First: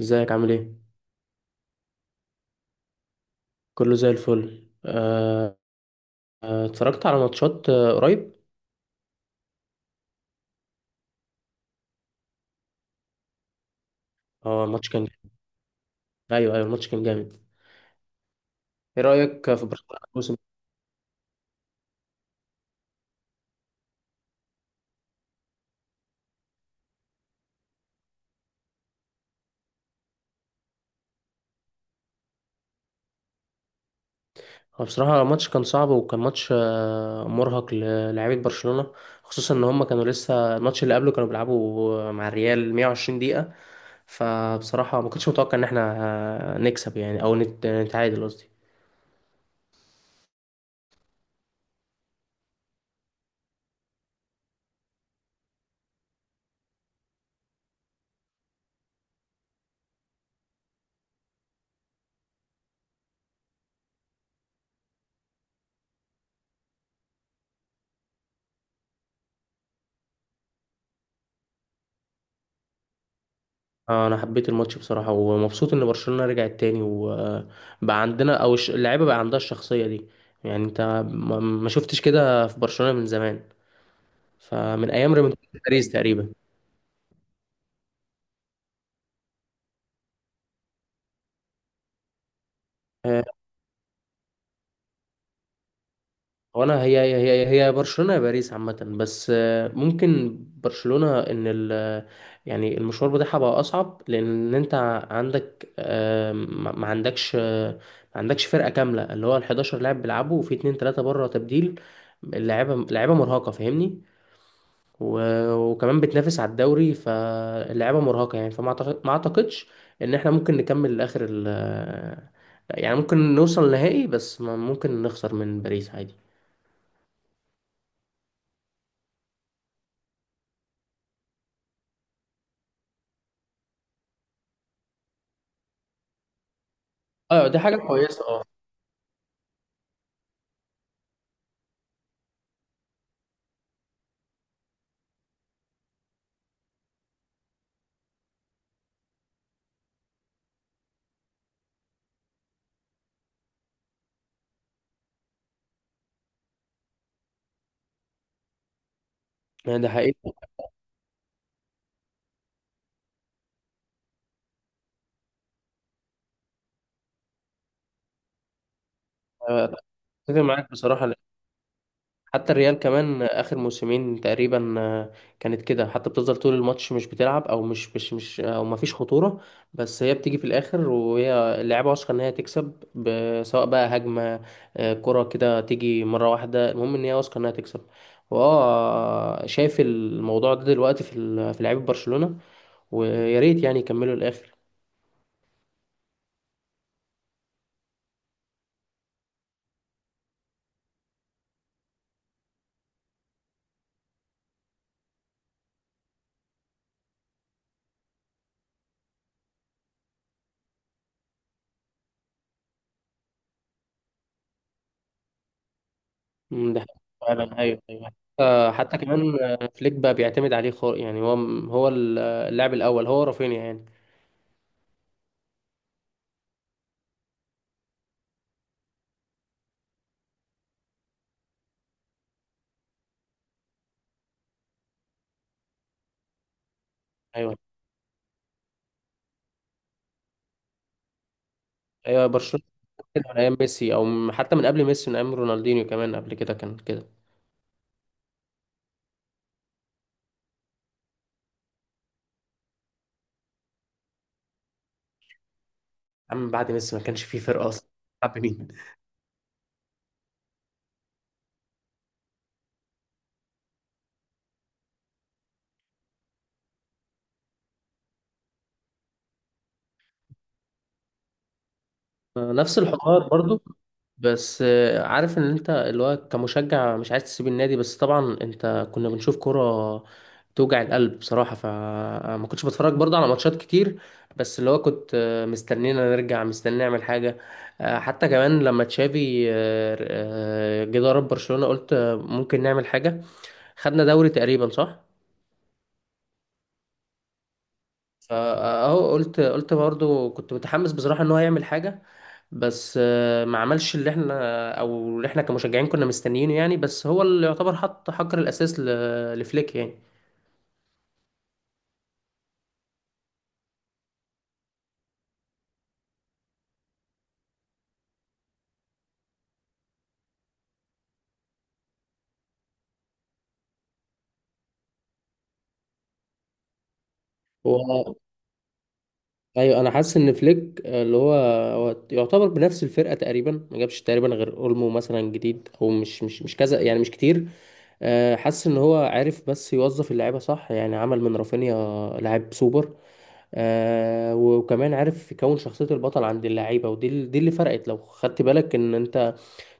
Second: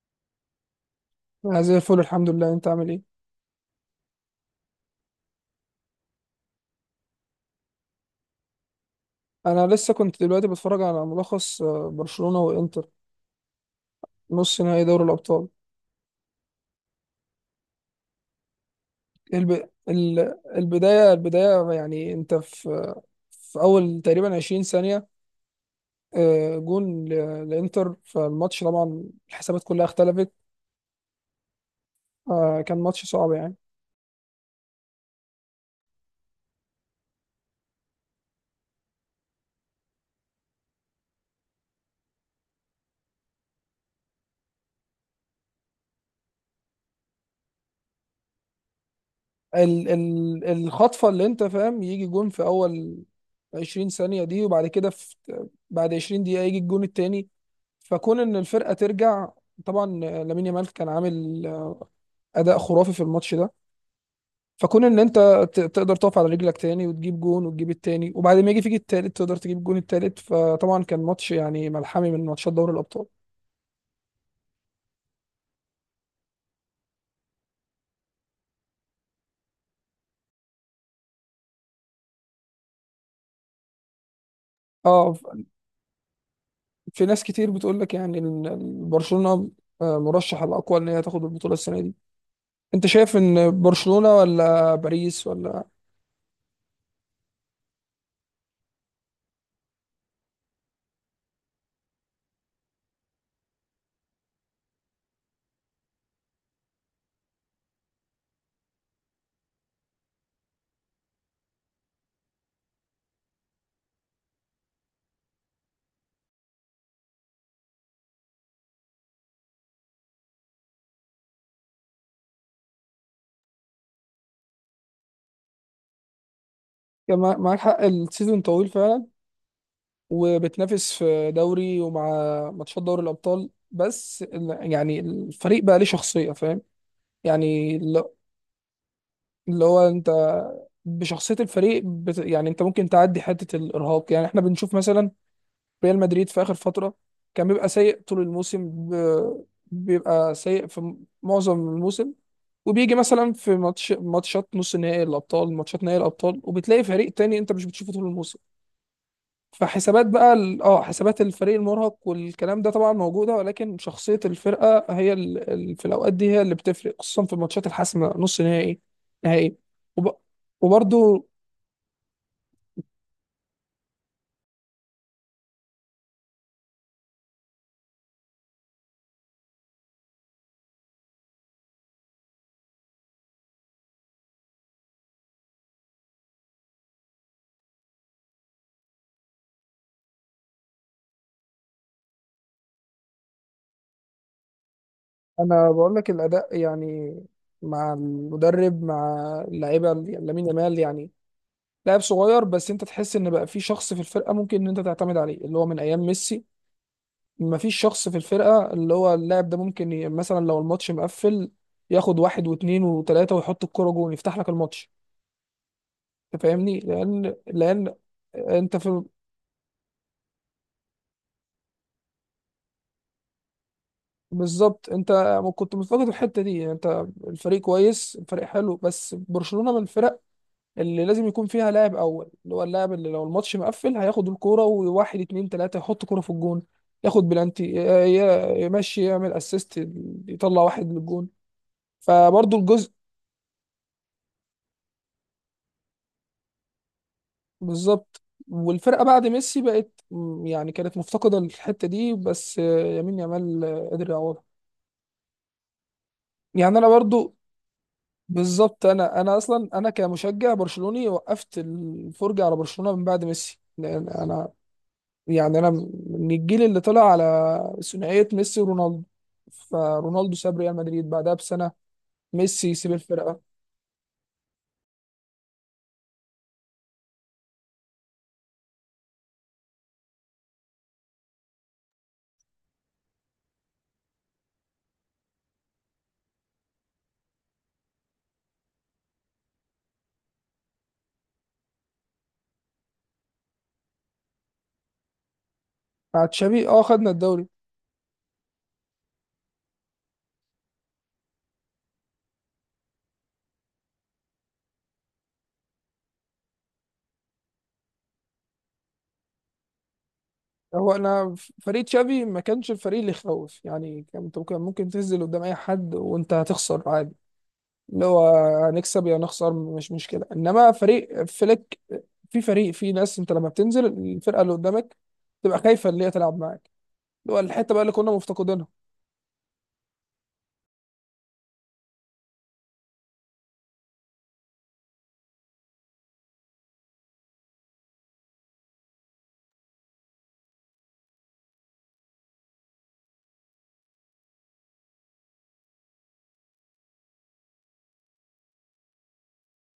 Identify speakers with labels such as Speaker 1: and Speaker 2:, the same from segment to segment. Speaker 1: ازيك عامل ايه؟
Speaker 2: انا زي الفل الحمد لله، انت عامل ايه؟
Speaker 1: كله زي الفل. اتفرجت على ماتشات قريب.
Speaker 2: انا لسه كنت دلوقتي بتفرج على ملخص برشلونة وانتر، نص
Speaker 1: اه،
Speaker 2: نهائي
Speaker 1: ماتش
Speaker 2: دوري
Speaker 1: كان
Speaker 2: الابطال.
Speaker 1: ايوه ايوه، الماتش كان جامد. ايه رأيك في
Speaker 2: الب...
Speaker 1: برشلونة
Speaker 2: ال...
Speaker 1: الموسم ده؟
Speaker 2: البداية البداية يعني انت في اول تقريبا 20 ثانية جون لانتر فالماتش، طبعا الحسابات كلها اختلفت. كان ماتش صعب يعني.
Speaker 1: هو بصراحة الماتش كان صعب، وكان ماتش مرهق للاعيبة برشلونة، خصوصا ان هم كانوا لسه الماتش اللي قبله كانوا بيلعبوا مع الريال 120 دقيقة. فبصراحة ما كنتش متوقع ان احنا نكسب، يعني او نتعادل قصدي.
Speaker 2: الخطفة اللي انت فاهم، يجي جون في اول 20 ثانية دي، وبعد كده بعد 20 دقيقة يجي الجون التاني. فكون ان الفرقه ترجع، طبعا لامين يامال كان عامل اداء خرافي في الماتش ده، فكون ان انت تقدر تقف على رجلك تاني وتجيب جون وتجيب التاني، وبعد ما يجي فيك التالت تقدر تجيب جون التالت، فطبعا كان ماتش يعني ملحمي من ماتشات دوري الابطال.
Speaker 1: انا حبيت الماتش بصراحه، ومبسوط ان برشلونه رجعت تاني وبقى عندنا، او اللعيبه بقى عندها الشخصيه دي. يعني انت ما شفتش كده في برشلونه من زمان، فمن
Speaker 2: اه
Speaker 1: ايام ريمونتادا باريس تقريبا.
Speaker 2: في ناس كتير بتقول لك يعني ان برشلونه مرشح الاقوى ان هي تاخد البطوله السنه دي. انت شايف
Speaker 1: آه،
Speaker 2: ان برشلونه ولا باريس ولا؟
Speaker 1: وانا هي هي برشلونه يا باريس عامه. بس ممكن برشلونه ان ال يعني المشوار بتاعها بقى اصعب، لان انت عندك ما عندكش ما عندكش فرقه كامله، اللي هو ال 11 لاعب بيلعبوا، وفي 2 3 بره تبديل. اللعيبه لعيبه مرهقه فاهمني، وكمان بتنافس على الدوري، فاللعيبه مرهقه يعني. ما اعتقدش ان احنا ممكن نكمل لاخر يعني ممكن نوصل لنهائي، بس ممكن نخسر من باريس عادي.
Speaker 2: كان معاك حق، السيزون طويل فعلا، وبتنافس في دوري ومع ماتشات دوري الأبطال، بس يعني الفريق بقى ليه شخصية، فاهم
Speaker 1: اه دي
Speaker 2: يعني
Speaker 1: حاجه كويسه، اه.
Speaker 2: اللي هو انت بشخصية الفريق يعني انت ممكن تعدي حتة الإرهاق. يعني احنا بنشوف مثلا ريال مدريد في آخر فترة كان بيبقى سيء طول الموسم، بيبقى سيء في معظم الموسم، وبيجي مثلا في ماتشات نص نهائي الأبطال، ماتشات نهائي الأبطال، وبتلاقي فريق تاني انت مش بتشوفه طول الموسم.
Speaker 1: يعني ده
Speaker 2: فحسابات بقى
Speaker 1: حقيقي.
Speaker 2: اه حسابات الفريق المرهق والكلام ده طبعا موجوده، ولكن شخصيه الفرقه هي في الاوقات دي هي اللي بتفرق، خصوصا في الماتشات الحاسمه، نص نهائي، نهائي.
Speaker 1: آه،
Speaker 2: وب...
Speaker 1: اتفق معاك بصراحه.
Speaker 2: وبرضو
Speaker 1: حتى الريال كمان اخر موسمين تقريبا كانت كده، حتى بتفضل طول الماتش مش بتلعب او مش او ما فيش خطوره، بس هي بتيجي في الاخر، وهي اللعيبه واثقه ان هي تكسب، سواء بقى هجمه كره كده تيجي مره واحده، المهم ان هي واثقه انها تكسب. واه شايف الموضوع ده دلوقتي في في لعيبه برشلونه، ويا ريت يعني يكملوا الاخر.
Speaker 2: انا بقول لك الاداء يعني مع المدرب مع اللعيبه، يعني لامين يامال يعني لاعب صغير، بس انت تحس ان بقى في شخص في الفرقه ممكن ان انت تعتمد عليه، اللي هو من ايام ميسي مفيش شخص في الفرقة اللي هو اللاعب ده ممكن مثلا لو الماتش مقفل، ياخد واحد واثنين وثلاثة ويحط الكرة جون، يفتح لك الماتش. انت فاهمني،
Speaker 1: ده
Speaker 2: لأن
Speaker 1: فعلا، ايوه ايوه.
Speaker 2: انت
Speaker 1: حتى
Speaker 2: في
Speaker 1: كمان فليك بقى بيعتمد عليه خالص، يعني هو هو اللاعب الاول، هو رافينيا يعني.
Speaker 2: بالظبط. انت كنت مفتقد الحتة دي، يعني انت الفريق كويس، الفريق حلو، بس برشلونة من الفرق اللي لازم يكون فيها لاعب أول، اللي هو اللاعب اللي لو الماتش مقفل هياخد الكرة وواحد اتنين تلاتة يحط كرة في الجون، ياخد
Speaker 1: ايوه
Speaker 2: بلانتي، يمشي يعمل اسيست، يطلع واحد للجون.
Speaker 1: ايوه،
Speaker 2: فبرضه
Speaker 1: برشلونه
Speaker 2: الجزء
Speaker 1: كده من ايام ميسي، او حتى من قبل ميسي، من ايام رونالدينيو كمان، قبل كده كان كده.
Speaker 2: بالظبط. والفرقه بعد ميسي بقت يعني كانت مفتقده للحته دي، بس يمين يامال قدر يعوضها.
Speaker 1: يا عم بعد
Speaker 2: يعني انا
Speaker 1: ميسي ما كانش
Speaker 2: برضو
Speaker 1: فيه فرقه اصلا بتلعب بمين.
Speaker 2: بالظبط، انا اصلا انا كمشجع برشلوني وقفت الفرجه على برشلونه من بعد ميسي، لان انا يعني من الجيل اللي طلع على ثنائيه ميسي ورونالدو. فرونالدو ساب ريال مدريد بعدها بسنه، ميسي
Speaker 1: نفس
Speaker 2: يسيب
Speaker 1: الحوار
Speaker 2: الفرقه.
Speaker 1: برضو. بس عارف ان انت اللي هو كمشجع مش عايز تسيب النادي، بس طبعا انت كنا بنشوف كرة توجع القلب بصراحة، فما كنتش بتفرج برضو على ماتشات كتير، بس اللي هو كنت مستنينا نرجع، مستني نعمل حاجة. حتى كمان لما تشافي جه ضرب برشلونة، قلت ممكن نعمل حاجة. خدنا دوري تقريبا، صح؟
Speaker 2: مع تشافي اه خدنا الدوري.
Speaker 1: فاهو قلت برضو كنت متحمس بصراحة ان هو يعمل حاجة، بس ما عملش اللي احنا، او اللي احنا كمشجعين كنا مستنيينه يعني، بس هو اللي يعتبر حط حجر الاساس لفليك يعني.
Speaker 2: هو انا فريق تشافي ما كانش الفريق اللي يخوف يعني، كان ممكن تنزل قدام اي حد وانت هتخسر عادي، اللي هو هنكسب يا نخسر مش مشكله. انما فريق فليك في فريق، في ناس انت لما بتنزل الفرقه اللي قدامك تبقى خايفه اللي هي تلعب معاك، اللي هو الحته بقى اللي كنا
Speaker 1: هو
Speaker 2: مفتقدينها.
Speaker 1: ايوه، انا حاسس ان فليك اللي هو هو يعتبر بنفس الفرقة تقريبا، ما جابش تقريبا غير اولمو مثلا جديد، او مش كذا يعني، مش كتير. حاسس ان هو عارف بس يوظف اللعيبه صح، يعني عمل من رافينيا لاعب سوبر. آه، وكمان عارف يكون شخصية البطل عند اللعيبة، ودي دي اللي فرقت. لو خدت بالك ان انت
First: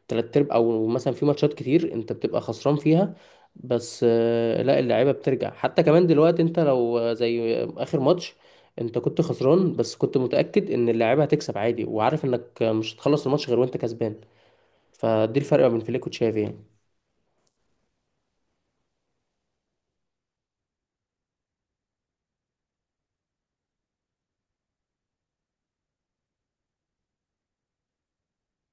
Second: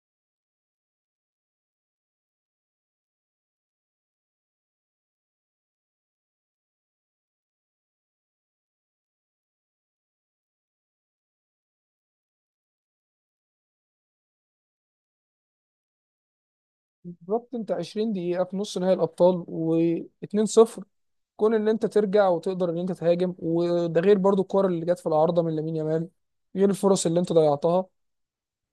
Speaker 1: تلات ارباع او مثلا في ماتشات كتير انت بتبقى خسران فيها، بس آه، لا، اللعيبة بترجع. حتى كمان دلوقتي انت لو زي اخر ماتش، انت كنت خسران بس كنت متأكد ان اللعيبة هتكسب عادي، وعارف انك مش هتخلص الماتش غير وانت كسبان. فدي الفرق بين فليك وتشافي يعني.
Speaker 2: بالظبط، انت 20 دقيقه في نص نهائي الابطال و2-0، كون ان انت ترجع وتقدر ان انت تهاجم، وده غير برضو الكور اللي جت في العارضه من لامين يامال، غير الفرص اللي انت ضيعتها.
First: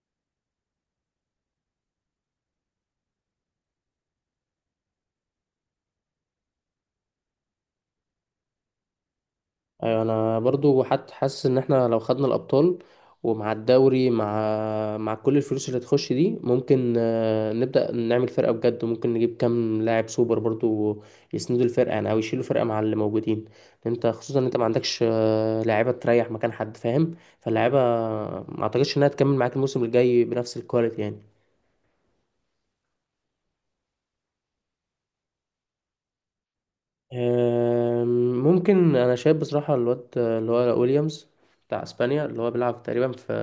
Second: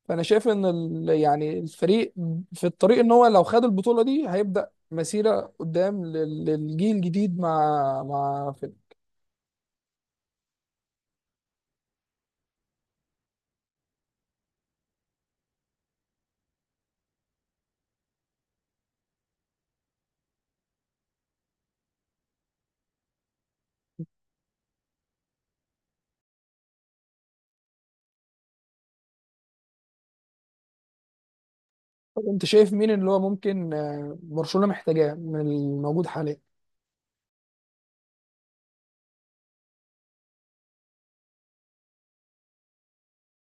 Speaker 2: فانا شايف ان يعني الفريق في الطريق ان هو لو خد البطوله دي هيبدا مسيره قدام للجيل الجديد مع فيلم.
Speaker 1: ايوه انا برضو حتى حاسس ان احنا لو خدنا الابطال ومع الدوري، مع كل الفلوس اللي تخش دي، ممكن نبدا نعمل فرقه بجد، ممكن نجيب كام لاعب سوبر برضو يسندوا الفرقه، يعني او يشيلوا فرقه مع اللي موجودين. انت خصوصا ان انت ما عندكش لاعيبه تريح مكان حد فاهم، فاللاعيبه ما اعتقدش انها تكمل معاك الموسم الجاي بنفس الكواليتي يعني.
Speaker 2: طب انت شايف مين اللي هو ممكن برشلونه محتاجاه من الموجود حاليا؟
Speaker 1: آم، ممكن، انا شايف بصراحه الواد اللي هو ويليامز بتاع اسبانيا، اللي هو بيلعب تقريبا في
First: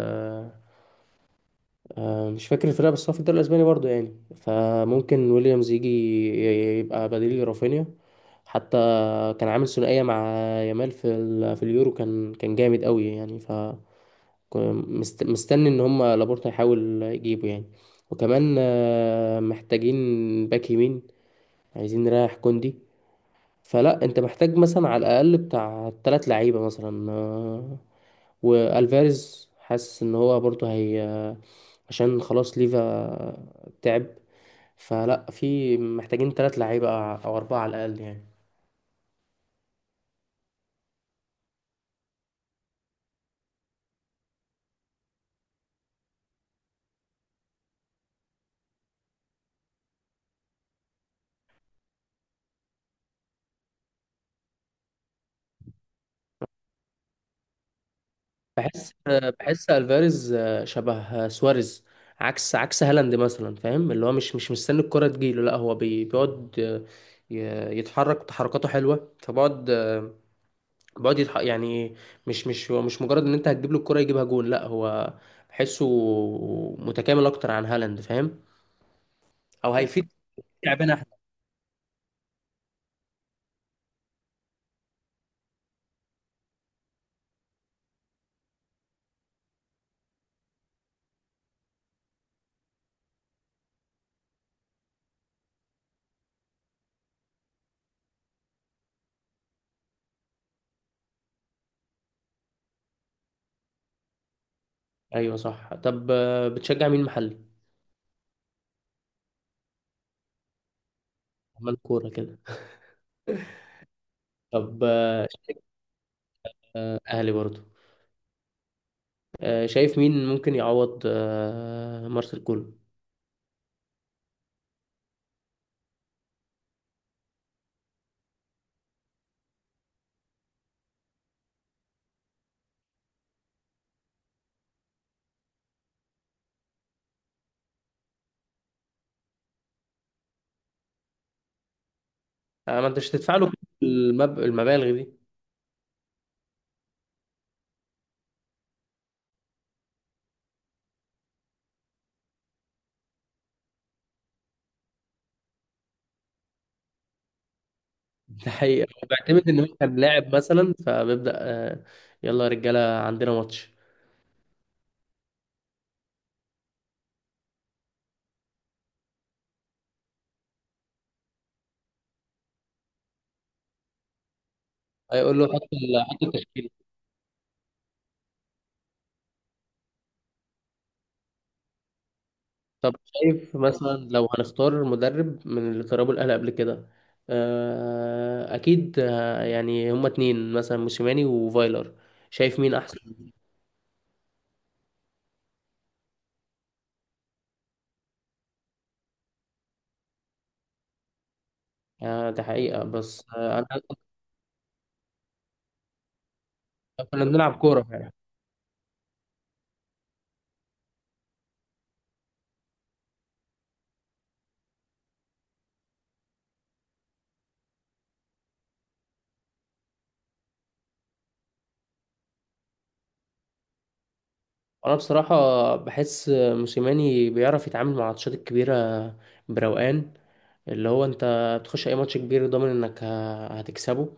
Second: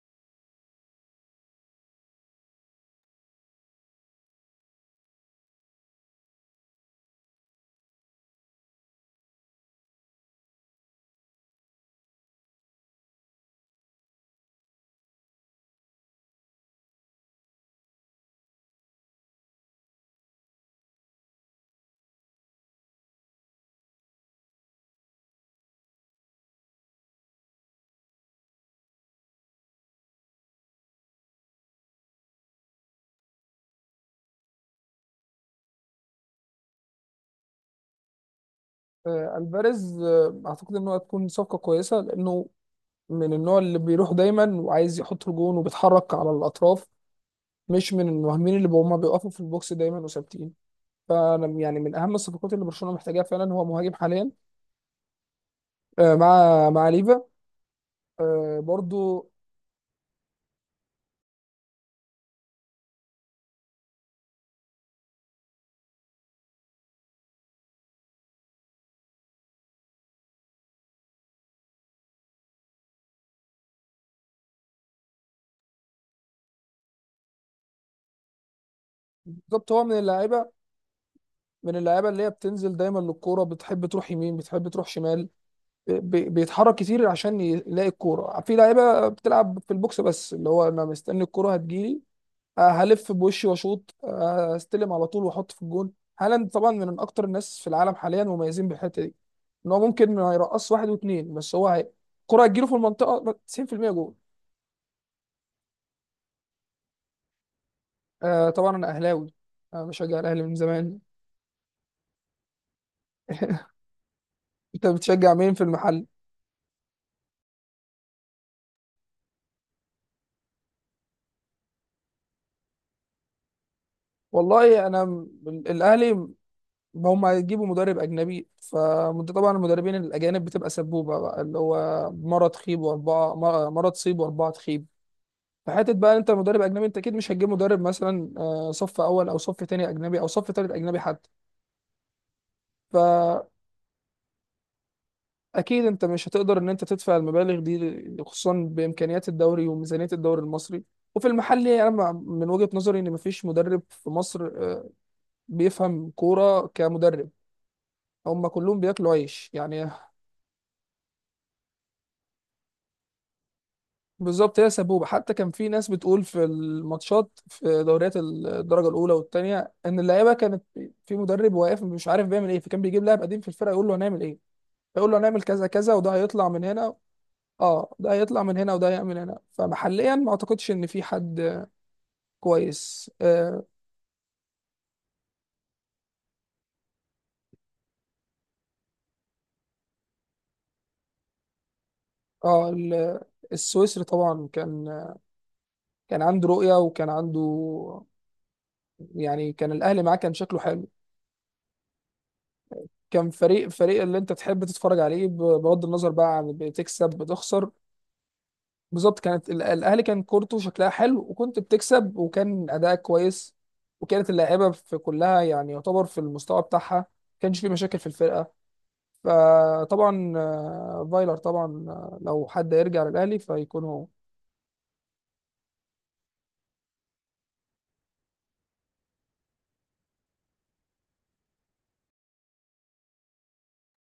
Speaker 1: مش فاكر الفرقة، بس هو في الدوري الأسباني برضو يعني، فممكن ويليامز يجي يبقى بديل لرافينيا. حتى كان عامل ثنائية مع يامال في في اليورو، كان جامد قوي يعني. مستني ان هم لابورتا يحاول يجيبه يعني. وكمان محتاجين باك يمين، عايزين نريح كوندي، فلا انت محتاج مثلا على الاقل بتاع ثلاث لعيبة مثلا. والفاريز حاسس ان هو برضو عشان خلاص ليفا تعب، فلا في محتاجين ثلاث لعيبة أو أربعة على الأقل يعني.
Speaker 2: الفاريز اعتقد ان هو هتكون صفقه كويسه، لانه من النوع اللي بيروح دايما وعايز يحط الجون وبيتحرك على الاطراف، مش من المهاجمين اللي هما بيقفوا في البوكس دايما وثابتين. فانا يعني من اهم الصفقات اللي برشلونه محتاجاها فعلا هو مهاجم حاليا مع ليفا. آه
Speaker 1: بحس
Speaker 2: برضو
Speaker 1: بحس ألفاريز شبه سواريز، عكس هالاند مثلا فاهم، اللي هو مش مستني الكرة تجيله، لا هو بيقعد يتحرك تحركاته حلوة، فبقعد يعني مش هو مش مجرد إن أنت هتجيب له الكرة يجيبها جون، لا هو بحسه متكامل أكتر عن هالاند فاهم،
Speaker 2: بالظبط،
Speaker 1: أو
Speaker 2: هو من
Speaker 1: هيفيد لعبنا احنا.
Speaker 2: من اللعيبه اللي هي بتنزل دايما للكوره، بتحب تروح يمين بتحب تروح شمال، بيتحرك كتير عشان يلاقي الكوره، في لعيبه بتلعب في البوكس بس اللي هو انا مستني الكوره هتجيلي، هلف بوشي واشوط، استلم على طول واحط في الجون. هالاند طبعا من اكتر الناس في العالم حاليا مميزين بالحته دي، ان هو ممكن ما يرقص واحد واثنين، بس هو هي الكوره هتجيله في المنطقه 90%، جول.
Speaker 1: أيوه صح. طب بتشجع مين محلي؟
Speaker 2: آه طبعا انا اهلاوي، انا بشجع الاهلي من زمان.
Speaker 1: عمال كورة كده. طب
Speaker 2: انت بتشجع مين في المحل؟
Speaker 1: أهلي برضو. شايف مين ممكن يعوض مارسيل كولر؟
Speaker 2: والله انا الاهلي هم هيجيبوا مدرب اجنبي، فانت طبعا المدربين الاجانب بتبقى سبوبه بقى، اللي هو مره تخيب واربعه، مرة تصيب واربعه تخيب. فحته بقى انت مدرب اجنبي، انت اكيد مش هتجيب مدرب مثلا صف اول او صف تاني اجنبي او صف تالت اجنبي حتى.
Speaker 1: آه، ما أنتش تدفع
Speaker 2: فاكيد
Speaker 1: له كل المبالغ دي.
Speaker 2: انت مش هتقدر ان انت تدفع المبالغ دي، خصوصا بامكانيات الدوري وميزانيه الدوري المصري. وفي المحلي انا من وجهه نظري ان مفيش مدرب في مصر بيفهم كوره كمدرب، هم
Speaker 1: ده
Speaker 2: كلهم
Speaker 1: حقيقة، هو
Speaker 2: بياكلوا
Speaker 1: بيعتمد
Speaker 2: عيش
Speaker 1: إن هو
Speaker 2: يعني.
Speaker 1: كان لاعب مثلا، فبيبدأ يلا يا رجالة عندنا ماتش.
Speaker 2: بالظبط، هي سبوبة. حتى كان في ناس بتقول في الماتشات في دوريات الدرجة الأولى والتانية إن اللعيبة كانت في مدرب واقف مش عارف بيعمل إيه، فكان بيجيب لاعب قديم في الفرقة يقول له هنعمل إيه، يقول له
Speaker 1: هيقول
Speaker 2: هنعمل
Speaker 1: له
Speaker 2: كذا كذا وده
Speaker 1: حط
Speaker 2: هيطلع من
Speaker 1: التشكيل.
Speaker 2: هنا. اه ده هيطلع من هنا وده هيعمل هنا. فمحليا ما اعتقدش ان في حد
Speaker 1: طب
Speaker 2: كويس،
Speaker 1: شايف
Speaker 2: اه.
Speaker 1: مثلا لو هنختار مدرب من اللي دربوا الأهلي قبل كده أكيد يعني هما اتنين مثلا، موسيماني وفايلر، شايف
Speaker 2: آه
Speaker 1: مين أحسن؟
Speaker 2: ال- السويسري طبعا كان عنده رؤية، وكان عنده يعني كان الاهلي معاه كان شكله حلو،
Speaker 1: ده حقيقة، بس
Speaker 2: كان
Speaker 1: أنا
Speaker 2: فريق اللي انت تحب تتفرج عليه، بغض النظر بقى عن بتكسب
Speaker 1: كنا بنلعب
Speaker 2: بتخسر.
Speaker 1: كورة فعلا.
Speaker 2: بالظبط، كانت الاهلي كان كورته شكلها حلو، وكنت بتكسب وكان اداءك كويس، وكانت اللاعيبه في كلها يعني يعتبر في المستوى بتاعها، ما كانش في مشاكل في الفرقه. فطبعا فايلر طبعا لو حد يرجع للاهلي فيكون هو.
Speaker 1: أنا بصراحة بحس موسيماني بيعرف يتعامل مع الماتشات الكبيرة بروقان، اللي هو أنت بتخش أي ماتش كبير ضامن إنك هتكسبه.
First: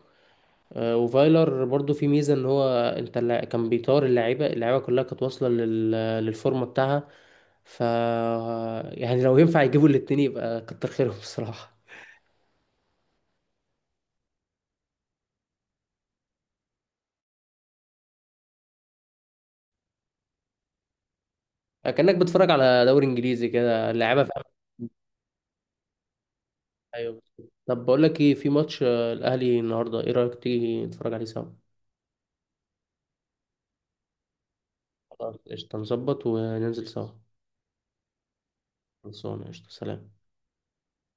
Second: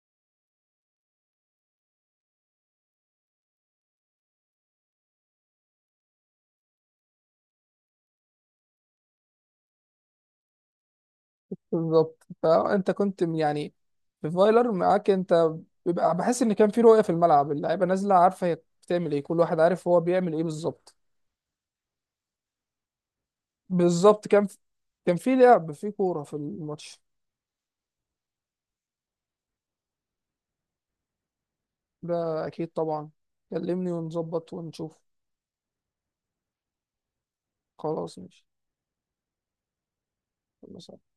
Speaker 1: وفايلر برضو في ميزة إن هو أنت كان بيطار اللعيبة، اللعيبة كلها كانت واصلة للفورمة بتاعها. ف يعني لو ينفع يجيبوا الاتنين يبقى كتر خيرهم بصراحة.
Speaker 2: بالظبط، فانت كنت يعني في فايلر معاك انت بيبقى بحس ان كان في رؤيه في الملعب، اللعيبه نازله عارفه هي بتعمل ايه، كل واحد عارف هو بيعمل ايه بالظبط.
Speaker 1: كأنك بتتفرج على دوري إنجليزي كده، اللعيبة
Speaker 2: بالظبط،
Speaker 1: في أمان.
Speaker 2: كان في لعب، في كورة في الماتش.
Speaker 1: أيوة. طب بقول لك إيه، في ماتش الأهلي النهاردة، إيه رأيك تيجي نتفرج عليه سوا؟
Speaker 2: ده أكيد طبعا، كلمني ونظبط ونشوف.
Speaker 1: خلاص قشطة، نظبط وننزل سوا.
Speaker 2: خلاص ماشي.
Speaker 1: خلصانة، قشطة، سلام.
Speaker 2: خلاص.